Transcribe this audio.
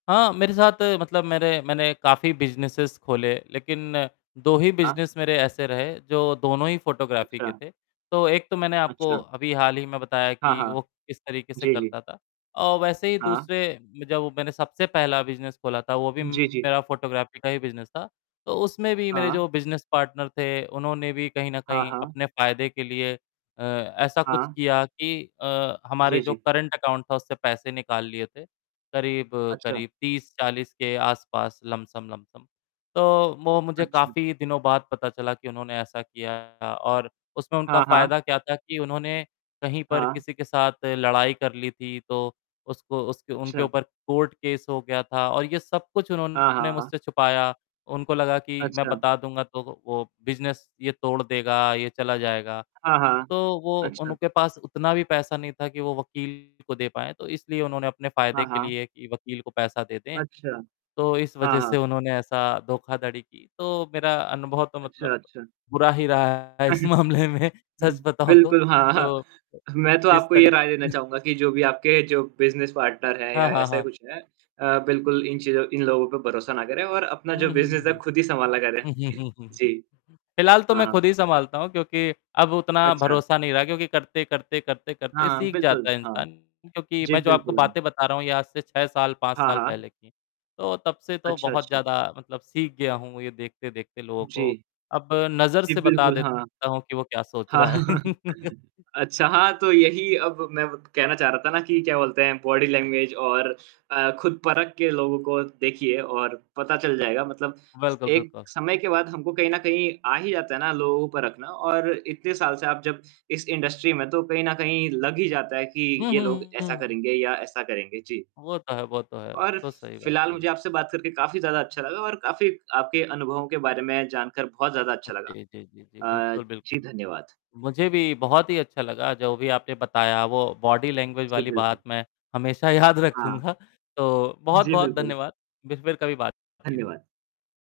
हाँ, मेरे साथ मतलब मेरे मैंने काफ़ी बिज़नेसेज़ खोले, लेकिन 2 ही हाँ। बिज़नेस मेरे ऐसे रहे, जो दोनों ही फ़ोटोग्राफ़ी के अच्छा। थे। तो एक तो मैंने आपको अच्छा। अभी हाल ही में बताया हाँ, कि वो हाँ। किस तरीके से जी, जी। करता था, और वैसे ही हाँ। दूसरे में जब वो मैंने सबसे पहला बिज़नेस खोला था, वो भी जी, जी। मेरा फ़ोटोग्राफ़ी का ही फ़ोटोग्राफ़ी था। तो उसमें भी मेरे हाँ। जो बिज़नेस पार्टनर थे, उन्होंने भी कहीं न हाँ, कहीं हाँ। अपने फ़ायदे के लिए अ, ऐसा कुछ हाँ। किया कि अ, हमारे जी, जो जी। करंट अकाउंट था, उससे पैसे निकाल लिए थे, अच्छा। करीब-करीब 30-40 के आसपास, लमसम-लमसम। तो वो मुझे अच्छा। काफ़ी दिनों बाद पता चला कि उन्होंने ऐसा किया, और उसमें उनका हाँ, हाँ। फ़ायदा क्या था कि उन्होंने कहीं पर हाँ। किसी के साथ लड़ाई कर ली थी, तो उसको उसके उनके अच्छा। ऊपर कोर्ट केस हो गया था, और ये सब कुछ हाँ, उन्होंने हाँ। मुझसे छुपाया। उनको लगा कि मैं अच्छा। बता दूँगा, तो वो वो बिज़नेस ये तोड़ देगा, ये चला जाएगा। हाँ, हाँ। तो वो अच्छा। उनके पास उतना भी पैसा नहीं था कि वो वकील को दे पाएँ। तो इसलिए उन्होंने अपने फ़ायदे हाँ, के हाँ। लिए कि वकील को पैसा दे दें, अच्छा। तो इस हाँ, वज़ह से हाँ। उन्होंने ऐसा धोखाधड़ी की। तो मेरा अनुभव तो मतलब अच्छा, अच्छा। बुरा ही रहा है इस मामले में, अ, सच बताऊँ बिल्कुल, हाँ, हाँ। तो, मैं तो जिस आपको ये तरी राय देना चाहूँगा कि जो भी आपके जो बिज़नेस पार्टनर हैं हाँ, या हाँ, ऐसा ही हाँ। कुछ हैं अ, बिल्कुल, इन चीज़ों इन लोगों पे भरोसा ना करें और अपना जो उम, हुँ, हुँ, बिज़नेस है, आप हुँ। खुद ही सँभाला करें। जी। फिलहाल तो हाँ, मैं हाँ। खुद ही सँभालता हूँ, क्योंकि अब उतना अच्छा। भरोसा नहीं रहा, क्योंकि करते-करते, करते-करते, हाँ, सीख बिल्कुल, जाता है हाँ। इंसान। क्योंकि जी, मैं जो आपको बिल्कुल, हाँ। बातें बता रहा हूँ, ये आज से 6 साल, 5 हाँ, साल हाँ। पहले की हैं, तो तब से तो अच्छा, बहुत अच्छा। ज़्यादा मतलब सीख गया हूँ, ये देखते-देखते लोगों जी। को। अब नज़र जी से बता बिल्कुल, हाँ। देता हूँ कि वो क्या सोच रहा है। हाँ, अच्छा, हाँ तो यही अब मैं व कहना चाह रहा था ना कि क्या बोलते हैं, बॉडी लैंग्वेज और अ, खुद परख के लोगों को देखिए और पता चल जाएगा। मतलब बिल्कुल, एक बिल्कुल। समय के बाद हमको कहीं न कहीं आ ही जाता है ना लोगों को परखना, और इतने साल से आप जब इस इंडस्ट्री में हैं, तो कहीं न कहीं लग ही जाता है कि हुँ, ये हुँ, लोग हुँ, हुँ, ऐसा हुँ। करेंगे या ऐसा करेंगे, जी। वो तो है वो तो है, वो और फि तो सही बात फिलहाल, कही। मुझे आपसे बात करके काफ़ी ज़्यादा अच्छा लगा और काफ़ी आपके अनुभवों के बारे में जानकर बहुत ज़्यादा अच्छा लगा। जी, जी, जी, जी, अ, बिल्कुल, जी, बिल्कुल। धन्यवाद। मुझे भी बहुत ही अच्छा लगा, जो भी आपने बताया, वो बॉडी लैंग्वेज जी, वाली बात बिल्कुल। मैं हमेशा याद हाँ। रखूँगा। तो जी, बहुत-बहुत बिल्कुल। धन्यवाद। बिर फिर कभी बात-चीत हो धन्यवाद।